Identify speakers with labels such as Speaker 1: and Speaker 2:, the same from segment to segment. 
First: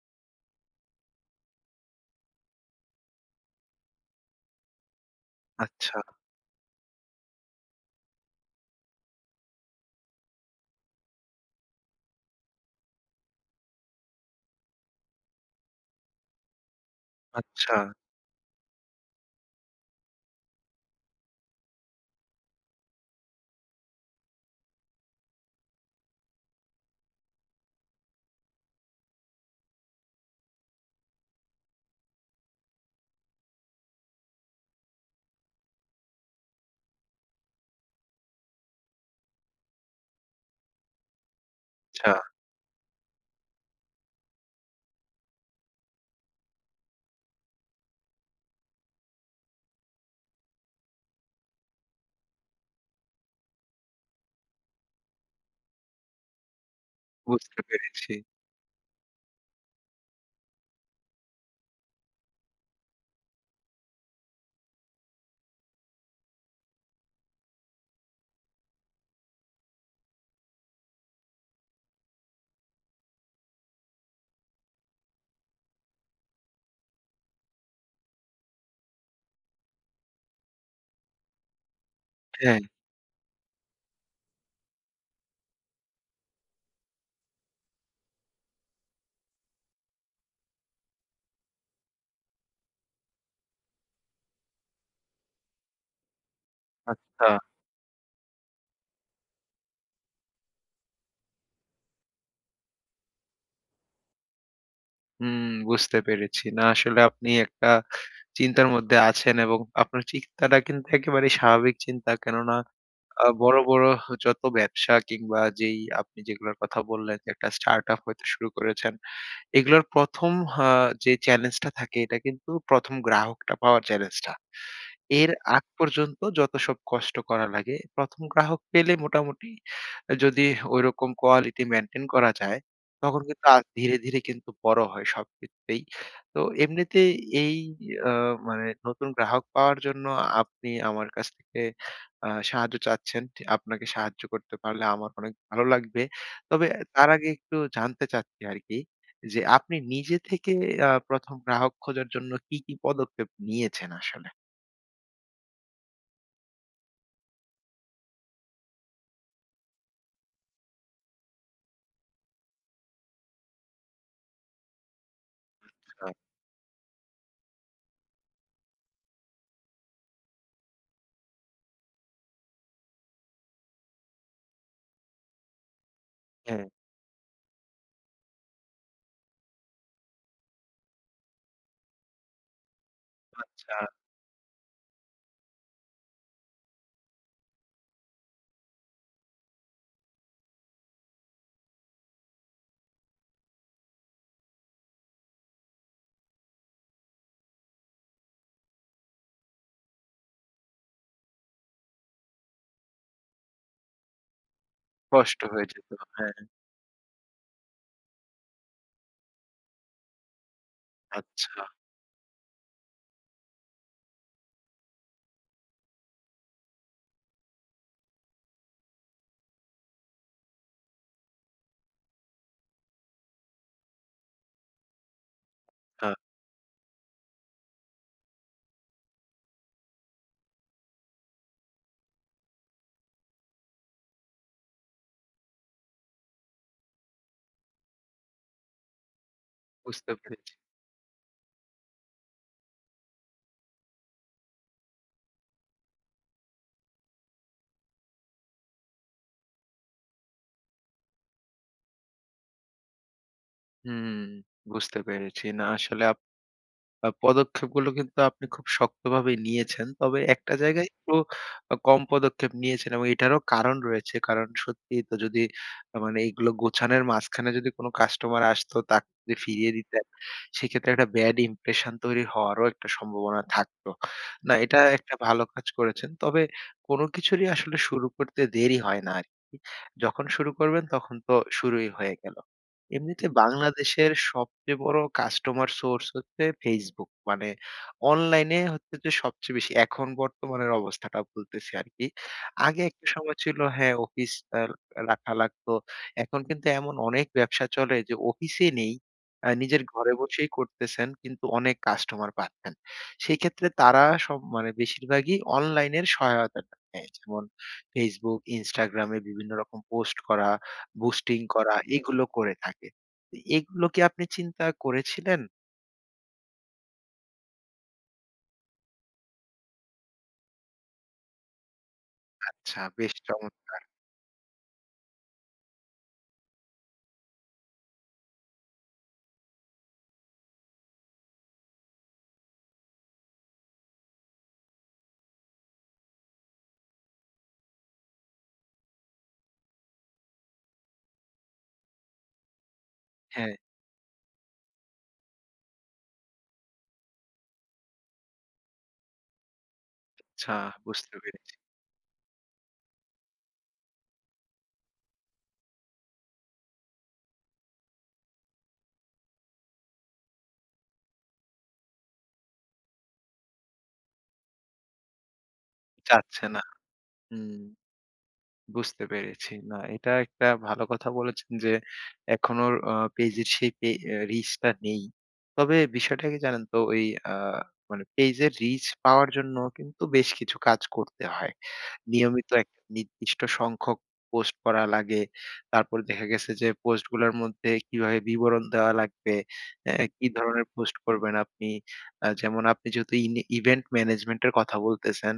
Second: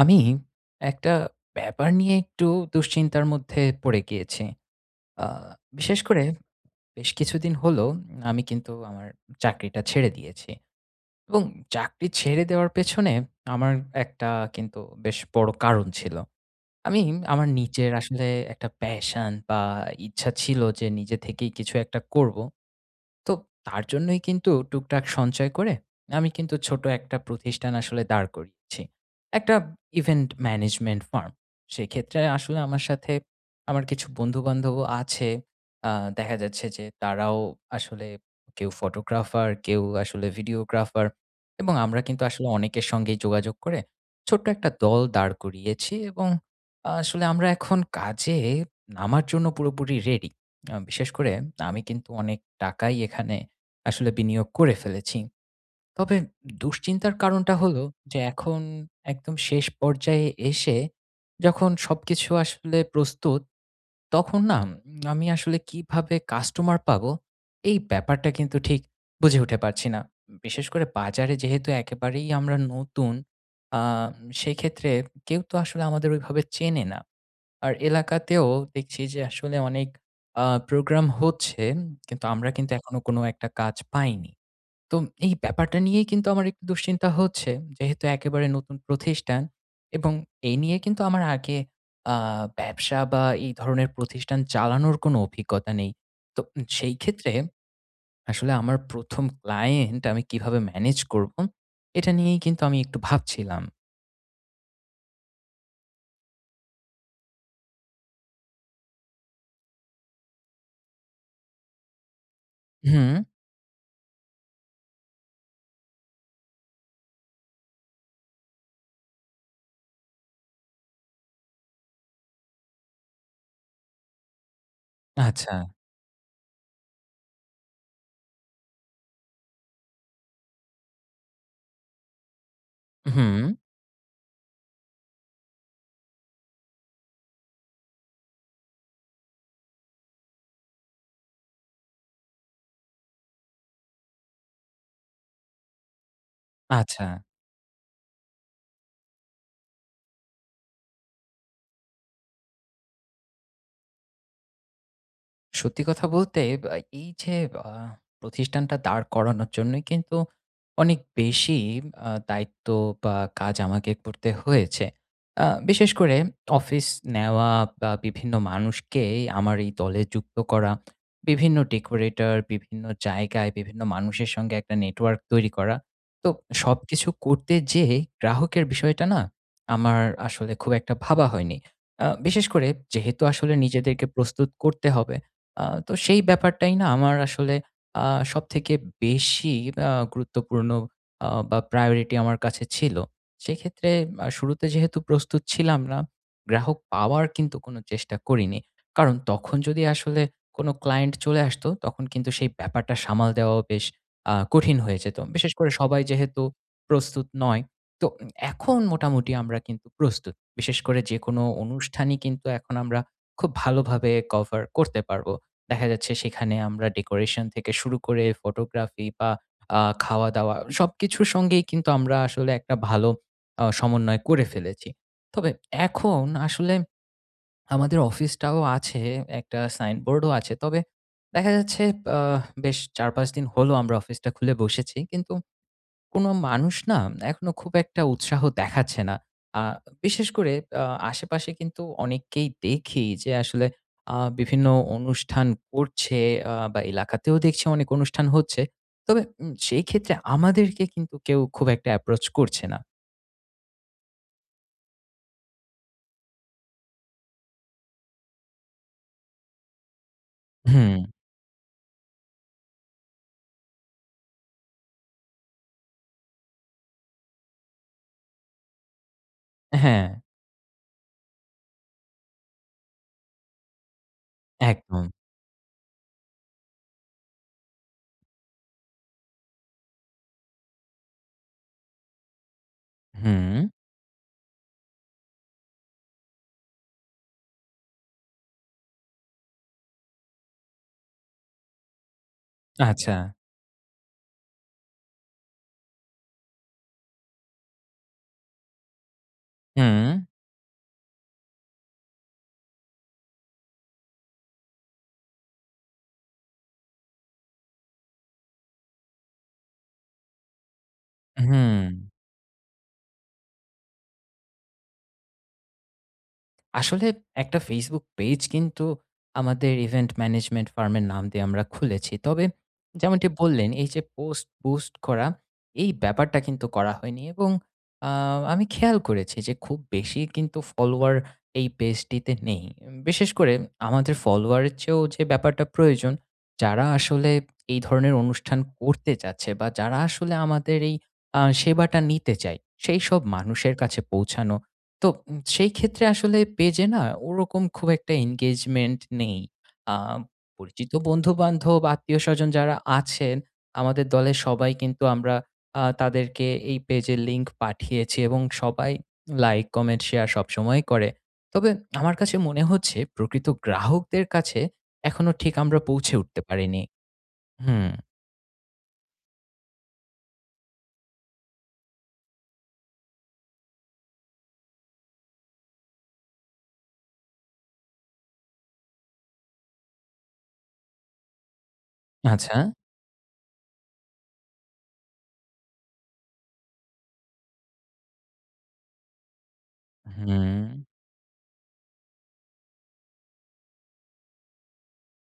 Speaker 1: আমি একটা ব্যাপার নিয়ে একটু দুশ্চিন্তার মধ্যে পড়ে গিয়েছি। আ
Speaker 2: আচ্ছা,
Speaker 1: বিশেষ করে বেশ কিছুদিন হলো আমি কিন্তু আমার চাকরিটা ছেড়ে দিয়েছি। এবং চাকরি ছেড়ে দেওয়ার পেছনে আমার একটা কিন্তু বেশ বড় কারণ ছিল। আমি আমার
Speaker 2: আচ্ছা,
Speaker 1: নিজের আসলে একটা প্যাশন বা ইচ্ছা ছিল যে নিজে থেকেই কিছু একটা করব। তো তার জন্যই কিন্তু টুকটাক সঞ্চয় করে আমি কিন্তু ছোট একটা প্রতিষ্ঠান আসলে দাঁড় করিয়েছি। একটা ইভেন্ট ম্যানেজমেন্ট ফার্ম। সেক্ষেত্রে আসলে আমার সাথে আমার কিছু বন্ধু-বান্ধবও আছে। আ দেখা যাচ্ছে যে তারাও আসলে কেউ ফটোগ্রাফার, কেউ আসলে ভিডিওগ্রাফার এবং আমরা
Speaker 2: আচ্ছা।
Speaker 1: কিন্তু আসলে অনেকের সঙ্গেই যোগাযোগ করে ছোট্ট একটা দল দাঁড় করিয়েছি এবং আসলে আমরা এখন কাজে নামার জন্য পুরোপুরি রেডি। বিশেষ করে আমি কিন্তু অনেক টাকাই এখানে আসলে বিনিয়োগ করে ফেলেছি। তবে দুশ্চিন্তার কারণটা
Speaker 2: বুঝতে
Speaker 1: হলো
Speaker 2: পেরেছি।
Speaker 1: যে এখন একদম শেষ পর্যায়ে এসে যখন সবকিছু আসলে প্রস্তুত, তখন না উম আমি আসলে কিভাবে কাস্টমার পাবো? এই ব্যাপারটা কিন্তু ঠিক বুঝে উঠে পারছি না। বিশেষ করে বাজারে যেহেতু একেবারেই আমরা নতুন, আ সেক্ষেত্রে কেউ তো আসলে আমাদের ওইভাবে চেনে না। আর এলাকাতেও দেখছি যে আসলে অনেক প্রোগ্রাম হচ্ছে। কিন্তু আমরা
Speaker 2: হ্যাঁ,
Speaker 1: কিন্তু এখনো কোনো একটা কাজ পাইনি। তো এই ব্যাপারটা নিয়েই কিন্তু আমার একটু দুশ্চিন্তা হচ্ছে। যেহেতু একেবারে নতুন প্রতিষ্ঠান এবং এই নিয়ে কিন্তু আমার আগে আ ব্যবসা বা এই ধরনের প্রতিষ্ঠান চালানোর কোনো অভিজ্ঞতা নেই। তো সেই
Speaker 2: আচ্ছা।
Speaker 1: ক্ষেত্রে আসলে আমার প্রথম ক্লায়েন্ট আমি কিভাবে ম্যানেজ করব? এটা নিয়েই কিন্তু আমি একটু ভাবছিলাম।
Speaker 2: হুম, বুঝতে পেরেছি। না আসলে আপনি একটা চিন্তার মধ্যে আছেন এবং আপনার চিন্তাটা কিন্তু একেবারেই স্বাভাবিক চিন্তা। কেননা
Speaker 1: হুম,
Speaker 2: বড়, বড় যত ব্যবসা কিংবা যেই আপনি যেগুলোর কথা বললেন যে একটা স্টার্টআপ হয়তো শুরু করেছেন। এগুলোর ১ম আ যে চ্যালেঞ্জটা থাকে এটা কিন্তু ১ম গ্রাহকটা পাওয়ার চ্যালেঞ্জটা। এর
Speaker 1: আচ্ছা।
Speaker 2: আগ পর্যন্ত যত সব কষ্ট করা লাগে, ১ম গ্রাহক পেলে মোটামুটি যদি ঐরকম কোয়ালিটি মেইনটেইন করা যায়, তখন
Speaker 1: হুম,
Speaker 2: কিন্তু ধীরে, ধীরে কিন্তু বড় হয় সবক্ষেত্রেই। তো এমনিতেই এই আ মানে নতুন গ্রাহক পাওয়ার জন্য আপনি আমার কাছ থেকে সাহায্য চাচ্ছেন। টি আপনাকে সাহায্য করতে পারলে আমার অনেক ভালো লাগবে। তবে
Speaker 1: আচ্ছা।
Speaker 2: তার আগে একটু জানতে চাচ্ছি আরকি যে আপনি নিজে থেকে ১ম গ্রাহক খোঁজার জন্য কি, কি পদক্ষেপ নিয়েছেন আসলে?
Speaker 1: সত্যি কথা বলতে বা এই যে আ প্রতিষ্ঠানটা দাঁড় করানোর জন্যই কিন্তু অনেক বেশি দায়িত্ব বা কাজ আমাকে করতে হয়েছে। বিশেষ করে অফিস নেওয়া বা বিভিন্ন মানুষকে আমার এই দলে যুক্ত করা, বিভিন্ন ডেকোরেটর, বিভিন্ন জায়গায় বিভিন্ন মানুষের সঙ্গে একটা নেটওয়ার্ক তৈরি করা। তো
Speaker 2: হ্যাঁ,
Speaker 1: সবকিছু করতে যেয়ে গ্রাহকের বিষয়টা না আমার আসলে খুব একটা ভাবা হয়নি। বিশেষ করে যেহেতু আসলে
Speaker 2: আচ্ছা
Speaker 1: নিজেদেরকে প্রস্তুত করতে হবে। তো সেই ব্যাপারটাই না আমার আসলে আ সবথেকে বেশি গুরুত্বপূর্ণ বা প্রায়োরিটি আমার কাছে ছিল। সেক্ষেত্রে শুরুতে যেহেতু প্রস্তুত ছিলাম না, গ্রাহক পাওয়ার কিন্তু কোনো চেষ্টা করিনি। কারণ তখন যদি আসলে কোনো ক্লায়েন্ট চলে আসতো, তখন কিন্তু সেই ব্যাপারটা সামাল দেওয়াও বেশ কঠিন হয়ে যেত।
Speaker 2: কষ্ট
Speaker 1: বিশেষ
Speaker 2: হয়ে
Speaker 1: করে
Speaker 2: যেত।
Speaker 1: সবাই
Speaker 2: হ্যাঁ,
Speaker 1: যেহেতু প্রস্তুত নয়। তো এখন মোটামুটি আমরা কিন্তু প্রস্তুত। বিশেষ করে যেকোনো
Speaker 2: আচ্ছা,
Speaker 1: অনুষ্ঠানই কিন্তু এখন আমরা খুব ভালোভাবে কভার করতে পারব। দেখা যাচ্ছে সেখানে আমরা ডেকোরেশন থেকে শুরু করে ফটোগ্রাফি বা আ খাওয়া-দাওয়া সবকিছুর সঙ্গেই কিন্তু আমরা আসলে একটা ভালো সমন্বয় করে ফেলেছি। তবে
Speaker 2: আ
Speaker 1: এখন আসলে আমাদের অফিসটাও আছে, একটা সাইনবোর্ডও আছে। তবে দেখা যাচ্ছে আ বেশ ৪-৫ দিন হলো আমরা অফিসটা খুলে বসেছি। কিন্তু কোনো মানুষ না এখনো খুব একটা উৎসাহ দেখাচ্ছে না। আ
Speaker 2: বুঝতে
Speaker 1: বিশেষ করে
Speaker 2: পেরেছি।
Speaker 1: আ আশেপাশে কিন্তু অনেককেই দেখি যে আসলে বিভিন্ন অনুষ্ঠান করছে বা এলাকাতেও দেখছি অনেক অনুষ্ঠান হচ্ছে। তবে সেই ক্ষেত্রে আমাদেরকে কিন্তু কেউ খুব একটা অ্যাপ্রোচ করছে না।
Speaker 2: হুম, বুঝতে পেরেছি। না আসলে পদক্ষেপগুলো কিন্তু আপনি খুব শক্তভাবে নিয়েছেন। তবে একটা জায়গায়
Speaker 1: হুম,
Speaker 2: একটু কম পদক্ষেপ নিয়েছেন এবং এটারও কারণ রয়েছে। কারণ সত্যিই তো যদি মানে এগুলো গোছানোর মাঝখানে যদি কোনো কাস্টমার আসতো তাকে যদি ফিরিয়ে দিতেন,
Speaker 1: হ্যাঁ,
Speaker 2: সেক্ষেত্রে একটা ব্যাড ইমপ্রেশন তৈরি হওয়ারও একটা সম্ভাবনা থাকতো। না, এটা
Speaker 1: একদম।
Speaker 2: একটা ভালো কাজ করেছেন। তবে কোনো কিছুরই আসলে শুরু করতে দেরি হয় না আরকি। যখন শুরু করবেন তখন তো শুরুই হয়ে গেল। এমনিতে
Speaker 1: হুম,
Speaker 2: বাংলাদেশের সবচেয়ে বড় কাস্টমার সোর্স হচ্ছে Facebook। মানে অনলাইনে হচ্ছে যে সবচেয়ে বেশি এখন বর্তমানের অবস্থাটা বলতেছি আরকি। আগে একটা
Speaker 1: আচ্ছা।
Speaker 2: সময় ছিল হ্যাঁ, অফিস আ রাখা লাগতো। এখন কিন্তু এমন অনেক ব্যবসা চলে যে অফিসে নেই। নিজের
Speaker 1: হুম,
Speaker 2: ঘরে বসেই করতেছেন কিন্তু অনেক কাস্টমার পাচ্ছেন। সেই ক্ষেত্রে তারা সব মানে বেশিরভাগই অনলাইনের সহায়তাটা নেয়। যেমন Facebook, Instagram এ বিভিন্ন রকম পোস্ট করা বুস্টিং করা
Speaker 1: হুম।
Speaker 2: এগুলো করে থাকে। তো এগুলো কি আপনি চিন্তা করেছিলেন?
Speaker 1: আসলে একটা Facebook পেজ কিন্তু আমাদের ইভেন্ট ম্যানেজমেন্ট ফার্মের নাম দিয়ে আমরা খুলেছি। তবে
Speaker 2: আচ্ছা বেশ
Speaker 1: যেমনটি বললেন,
Speaker 2: চমৎকার।
Speaker 1: এই যে পোস্ট বুস্ট করা, এই ব্যাপারটা কিন্তু করা হয়নি এবং আ আমি খেয়াল করেছি যে খুব বেশি কিন্তু ফলোয়ার এই পেজটিতে নেই। বিশেষ করে আমাদের ফলোয়ারের চেয়েও যে ব্যাপারটা প্রয়োজন, যারা আসলে এই ধরনের অনুষ্ঠান করতে চাচ্ছে বা যারা আসলে আমাদের এই সেবাটা নিতে চায়, সেই সব
Speaker 2: হ্যাঁ,
Speaker 1: মানুষের কাছে পৌঁছানো তো সেই ক্ষেত্রে আসলে পেজে না ওরকম খুব একটা এনগেজমেন্ট নেই। আ
Speaker 2: আচ্ছা
Speaker 1: পরিচিত
Speaker 2: বুঝতে পেরেছি।
Speaker 1: বন্ধু-বান্ধব, আত্মীয়স্বজন যারা আছেন, আমাদের দলের সবাই কিন্তু আমরা তাদেরকে এই পেজের লিংক পাঠিয়েছি এবং সবাই লাইক, কমেন্ট, শেয়ার সবসময় করে। তবে আমার কাছে মনে হচ্ছে প্রকৃত গ্রাহকদের কাছে এখনো ঠিক আমরা পৌঁছে উঠতে
Speaker 2: চাচ্ছে না।
Speaker 1: পারিনি।
Speaker 2: হুম,
Speaker 1: হুম,
Speaker 2: বুঝতে পেরেছি। না এটা একটা ভালো কথা বলেছেন যে এখনো পেজের সেই পে রিচটা নেই। তবে বিষয়টা কি জানেন তো ওই আ মানে পেজের রিচ পাওয়ার জন্য কিন্তু বেশ কিছু কাজ করতে হয়। নিয়মিত
Speaker 1: আচ্ছা।
Speaker 2: একটা নির্দিষ্ট সংখ্যক পোস্ট করা লাগে। তারপরে দেখা গেছে যে পোস্টগুলার মধ্যে কিভাবে বিবরণ দেওয়া লাগবে, কি
Speaker 1: হুম,
Speaker 2: ধরনের পোস্ট করবেন আপনি। যেমন আপনি যেহেতু ইভেন্ট ম্যানেজমেন্ট এর কথা বলতেছেন,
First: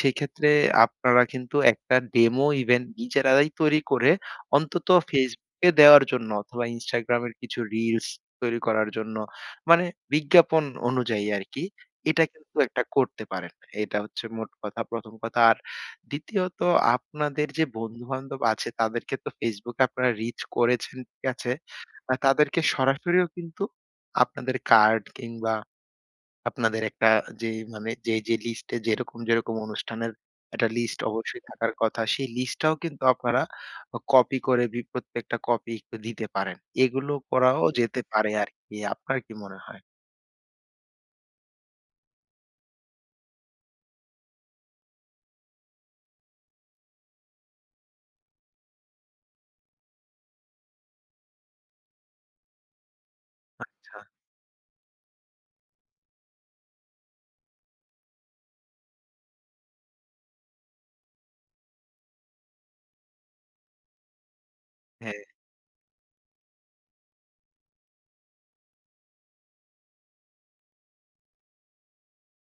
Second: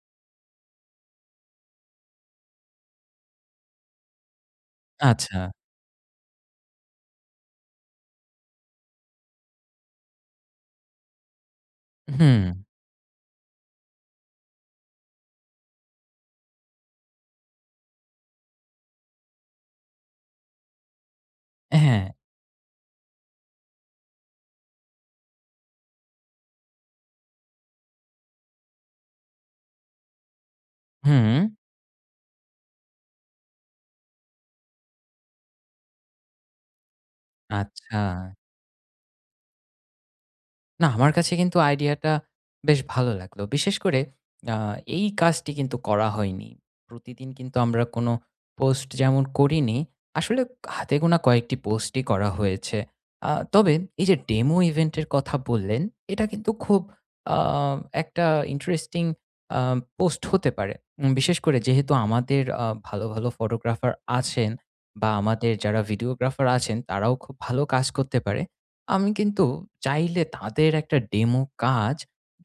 Speaker 2: সেক্ষেত্রে আপনারা কিন্তু একটা ডেমো ইভেন্ট নিজেরাই তৈরি করে অন্তত
Speaker 1: আচ্ছা।
Speaker 2: Facebook এ দেওয়ার জন্য অথবা Instagram এর কিছু রিলস তৈরি করার জন্য মানে বিজ্ঞাপন অনুযায়ী আরকি। এটা
Speaker 1: হুম,
Speaker 2: কিন্তু একটা করতে পারেন। এটা হচ্ছে মোট কথা ১ম কথা। দ্বিতীয়ত আপনাদের যে বন্ধু-বান্ধব আছে তাদেরকে তো Facebook এ আপনারা রিচ করেছেন, ঠিক আছে?
Speaker 1: হ্যাঁ,
Speaker 2: তাদেরকে সরাসরিও কিন্তু আপনাদের কার্ড কিংবা আপনাদের একটা যে মানে যে লিস্টে যেরকম, যেরকম অনুষ্ঠানের একটা লিস্ট
Speaker 1: হুম,
Speaker 2: অবশ্যই থাকার কথা, সেই লিস্টটাও কিন্তু আপনারা কপি করে প্রত্যেকটা কপি একটু দিতে পারেন। এগুলো করাও
Speaker 1: আচ্ছা।
Speaker 2: যেতে পারে আরকি। আপনার কি মনে হয়?
Speaker 1: না, আমার কাছে কিন্তু আইডিয়াটা বেশ ভালো লাগলো। বিশেষ করে আ এই কাজটি কিন্তু করা হয়নি। প্রতিদিন কিন্তু আমরা কোনো পোস্ট যেমন করিনি, আসলে হাতে গোনা কয়েকটি পোস্টই করা হয়েছে। তবে
Speaker 2: আচ্ছা,
Speaker 1: এই যে ডেমো ইভেন্ট এর কথা বললেন, এটা কিন্তু খুব আ একটা ইন্টারেস্টিং আ পোস্ট হতে পারে। বিশেষ করে যেহেতু আমাদের ভালো, ভালো ফটোগ্রাফার আছেন বা
Speaker 2: হ্যাঁ,
Speaker 1: আমাদের যারা ভিডিওগ্রাফার আছেন, তারাও খুব ভালো কাজ করতে পারে। আমি কিন্তু চাইলে তাদের একটা ডেমো কাজ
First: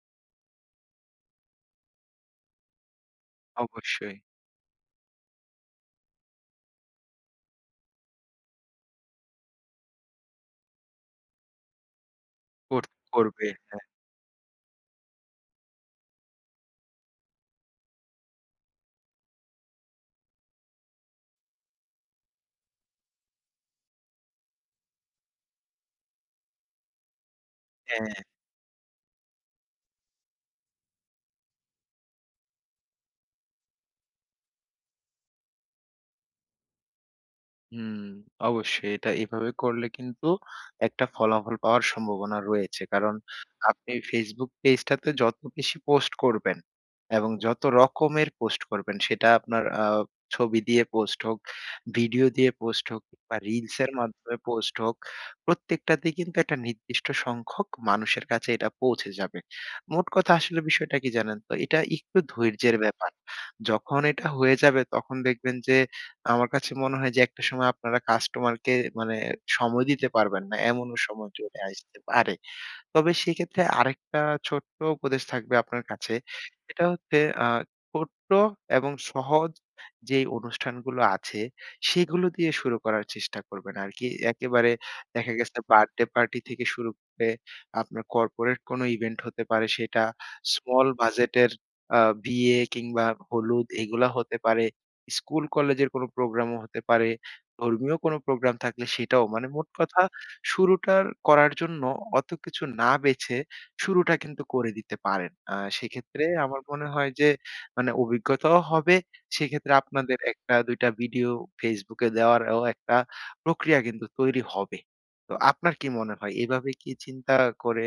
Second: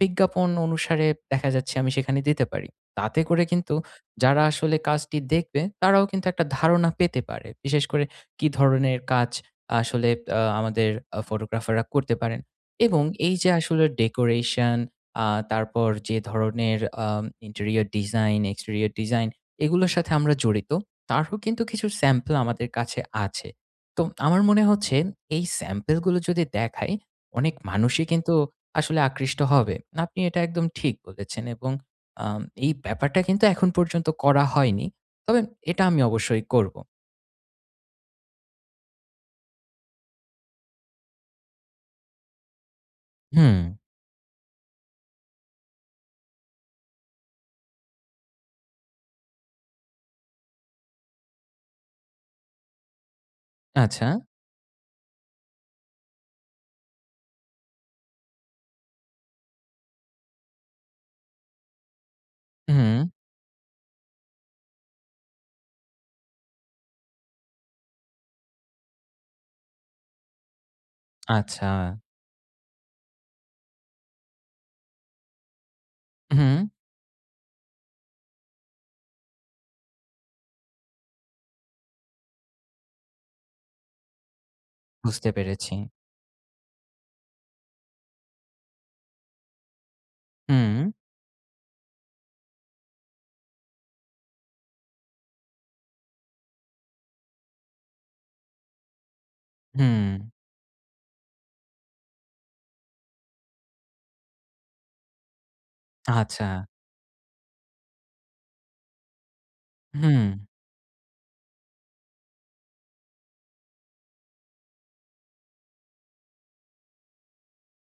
Speaker 1: বিজ্ঞাপন অনুসারে দেখা যাচ্ছে আমি সেখানে দিতে পারি। তাতে করে কিন্তু
Speaker 2: অবশ্যই।
Speaker 1: যারা আসলে কাজটি দেখবে তারাও কিন্তু একটা ধারণা পেতে পারে। বিশেষ করে কি ধরনের কাজ আসলে আমাদের ফটোগ্রাফাররা করতে পারেন
Speaker 2: কর
Speaker 1: এবং এই
Speaker 2: করবে।
Speaker 1: যে আসলে
Speaker 2: হ্যাঁ,
Speaker 1: ডেকোরেশন আ তারপর যে ধরনের ইন্টেরিয়র ডিজাইন, এক্সটেরিয়র ডিজাইন এগুলোর সাথে আমরা জড়িত। তারও কিন্তু কিছু স্যাম্পল আমাদের কাছে আছে। তো আমার মনে হচ্ছে এই স্যাম্পল গুলো যদি দেখাই, অনেক মানুষই
Speaker 2: হ্যাঁ।
Speaker 1: কিন্তু আসলে আকৃষ্ট হবে। আপনি এটা একদম ঠিক বলেছেন এবং এই ব্যাপারটা কিন্তু এখন পর্যন্ত করা হয়নি। তবে এটা আমি অবশ্যই করব।
Speaker 2: হুম, অবশ্যই এটা এভাবে করলে কিন্তু একটা ফলাফল পাওয়ার সম্ভাবনা রয়েছে। কারণ
Speaker 1: হুম,
Speaker 2: আপনি Facebook পেজটাতে যত বেশি পোস্ট করবেন এবং যত রকমের পোস্ট করবেন সেটা আপনার ছবি দিয়ে পোস্ট হোক, ভিডিও দিয়ে পোস্ট হোক বা রিলসের
Speaker 1: আচ্ছা।
Speaker 2: মাধ্যমে পোস্ট হোক, প্রত্যেকটাতেই কিন্তু একটা নির্দিষ্ট সংখ্যক মানুষের কাছে এটা পৌঁছে যাবে। মোট কথা আসলে বিষয়টা কি জানেন তো? এটা একটু ধৈর্যের
Speaker 1: হুম,
Speaker 2: ব্যাপার। যখন এটা হয়ে যাবে তখন দেখবেন যে আমার কাছে মনে হয় যে একটা সময় আপনারা কাস্টমারকে মানে সময় দিতে পারবেন না। এমনও সময় চলে
Speaker 1: আচ্ছা।
Speaker 2: আসতে পারে। তবে সেক্ষেত্রে আরেকটা ছোট্ট উপদেশ থাকবে আপনার কাছে।
Speaker 1: হুম,
Speaker 2: সেটা হচ্ছে আ ছোট্ট এবং সহজ যেই অনুষ্ঠানগুলো আছে, সেগুলো দিয়ে শুরু করার চেষ্টা করবেন আরকি। একেবারে
Speaker 1: বুঝতে
Speaker 2: দেখা গেছে
Speaker 1: পেরেছি।
Speaker 2: বার্থডে পার্টি থেকে শুরু করে আপনার কর্পোরেট কোনো ইভেন্ট হতে পারে সেটা,
Speaker 1: হুম,
Speaker 2: স্মল বাজেটের বিয়ে কিংবা হলুদ এগুলা হতে পারে। স্কুল কলেজের কোনো প্রোগ্রামও হতে পারে। ধর্মীয় কোনো প্রোগ্রাম থাকলে সেটাও। মানে মোট কথা
Speaker 1: হুম,
Speaker 2: শুরুটার করার জন্য অত কিছু না বেছে শুরুটা কিন্তু করে দিতে পারেন। সেক্ষেত্রে
Speaker 1: আচ্ছা।
Speaker 2: আমার মনে হয় যে মানে অভিজ্ঞতাও হবে। সেক্ষেত্রে আপনাদের
Speaker 1: হুম।
Speaker 2: একটা ২ টা ভিডিও Facebook এ দেওয়ারও একটা প্রক্রিয়া কিন্তু তৈরি হবে। তো আপনার কি মনে হয় এভাবে কি চিন্তা করে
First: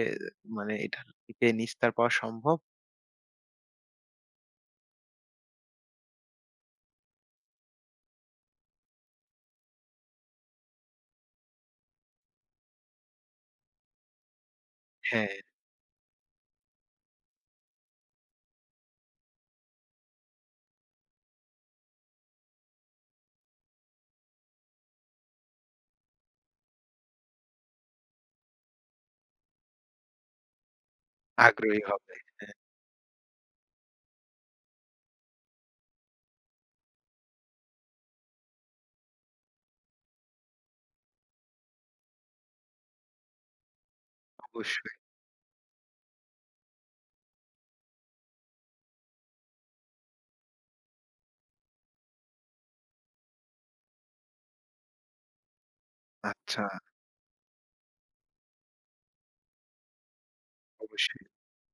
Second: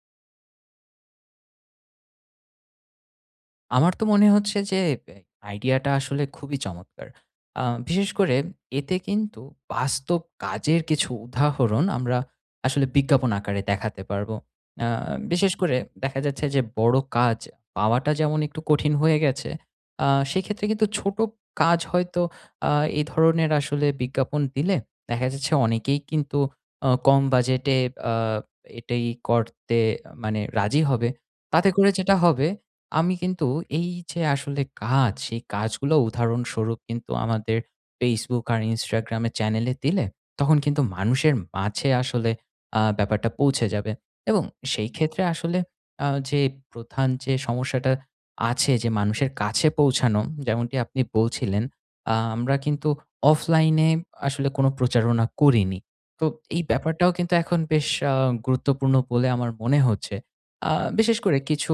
Speaker 2: মানে এটা থেকে নিস্তার পাওয়া সম্ভব?
Speaker 1: আমার তো মনে হচ্ছে যে এ আইডিয়াটা আসলে খুবই চমৎকার। আ বিশেষ করে এতে কিন্তু বাস্তব কাজের কিছু উদাহরণ আমরা আসলে বিজ্ঞাপন আকারে দেখাতে পারবো। আ
Speaker 2: হ্যাঁ,
Speaker 1: বিশেষ করে দেখা যাচ্ছে যে বড় কাজ পাওয়াটা যেমন একটু কঠিন হয়ে গেছে, আ সেক্ষেত্রে কিন্তু ছোট কাজ হয়তো আ এই ধরনের আসলে বিজ্ঞাপন দিলে দেখা যাচ্ছে অনেকেই কিন্তু কম বাজেটে আ এটাই করতে মানে রাজি হবে। তাতে
Speaker 2: আগ্রহী
Speaker 1: করে যেটা
Speaker 2: হবে।
Speaker 1: হবে আমি কিন্তু এই যে আসলে কাজ, সেই কাজগুলো উদাহরণস্বরূপ কিন্তু আমাদের Facebook আর Instagram এর চ্যানেলে দিলে তখন কিন্তু মানুষের মাঝে আসলে ব্যাপারটা পৌঁছে যাবে এবং সেই
Speaker 2: অবশ্যই।
Speaker 1: ক্ষেত্রে আসলে যে প্রধান যে সমস্যাটা আছে যে মানুষের কাছে পৌঁছানো, যেমনটি আপনি বলছিলেন, আমরা কিন্তু অফলাইনে আসলে কোনো প্রচারণা করিনি। তো এই
Speaker 2: আচ্ছা,
Speaker 1: ব্যাপারটাও কিন্তু এখন বেশ গুরুত্বপূর্ণ বলে আমার মনে হচ্ছে। আ বিশেষ
Speaker 2: অবশ্যই।
Speaker 1: করে কিছু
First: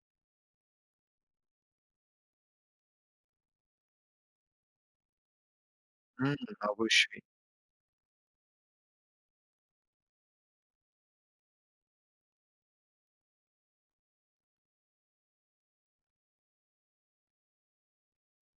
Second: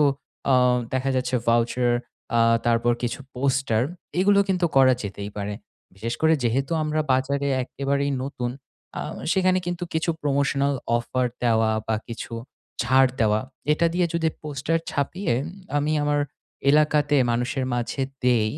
Speaker 1: আ দেখা যাচ্ছে ভাউচার আ তারপর কিছু পোস্টার এগুলো কিন্তু করা যেতেই পারে। বিশেষ করে
Speaker 2: হুম,
Speaker 1: যেহেতু আমরা
Speaker 2: অবশ্যই,
Speaker 1: বাজারে একেবারেই নতুন, আ সেখানে কিন্তু কিছু প্রমোশনাল অফার দেওয়া বা কিছু ছাড় দেওয়া, এটা দিয়ে যদি পোস্টার ছাপিয়ে আমি আমার এলাকাতে মানুষের মাঝে দেই,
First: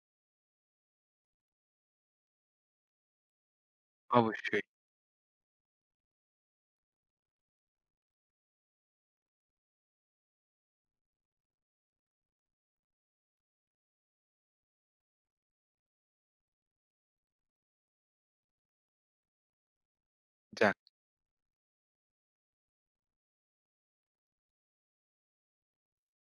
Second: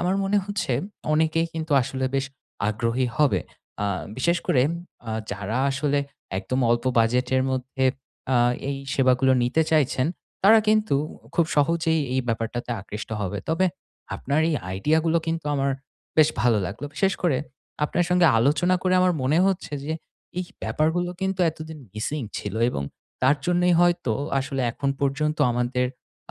Speaker 1: আমার মনে হচ্ছে অনেকেই কিন্তু আসলে বেশ আগ্রহী হবে। আ বিশেষ করে
Speaker 2: অবশ্যই।
Speaker 1: যারা আসলে একদম অল্প বাজেটের মধ্যে আ এই সেবাগুলো নিতে চাইছেন তারা কিন্তু খুব সহজেই এই ব্যাপারটাতে আকৃষ্ট হবে। তবে আপনার এই আইডিয়াগুলো কিন্তু আমার বেশ ভালো লাগলো। বিশেষ করে আপনার সঙ্গে আলোচনা করে আমার মনে হচ্ছে যে এই
Speaker 2: যাক,
Speaker 1: ব্যাপারগুলো কিন্তু এতদিন মিসিং ছিল এবং তার জন্যই হয়তো আসলে এখন পর্যন্ত আমাদের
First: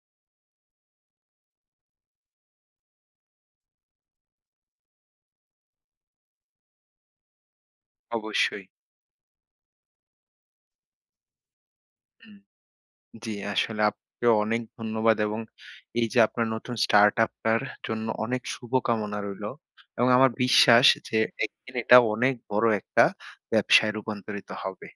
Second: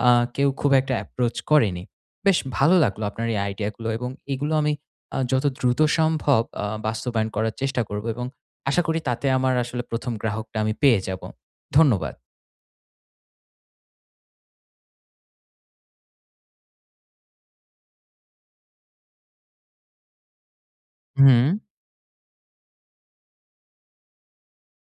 Speaker 1: আ কেউ খুব একটা অ্যাপ্রোচ করেনি। বেশ ভালো লাগলো আপনার এই আইডিয়াগুলো এবং এগুলো আমি যত দ্রুত সম্ভব বাস্তবায়ন করার চেষ্টা করব এবং
Speaker 2: অবশ্যই।
Speaker 1: আশা করি তাতে আমার আসলে প্রথম গ্রাহকটা আমি পেয়ে যাব। ধন্যবাদ।
Speaker 2: হুম। জি, আসলে আপনাকেও অনেক ধন্যবাদ এবং এই যে আপনার নতুন স্টার্টআপ টার জন্য অনেক শুভকামনা রইলো। এবং আমার বিশ্বাস যে
Speaker 1: হুম।
Speaker 2: একদিন এটা অনেক বড় একটা ব্যবসায় রূপান্তরিত হবে।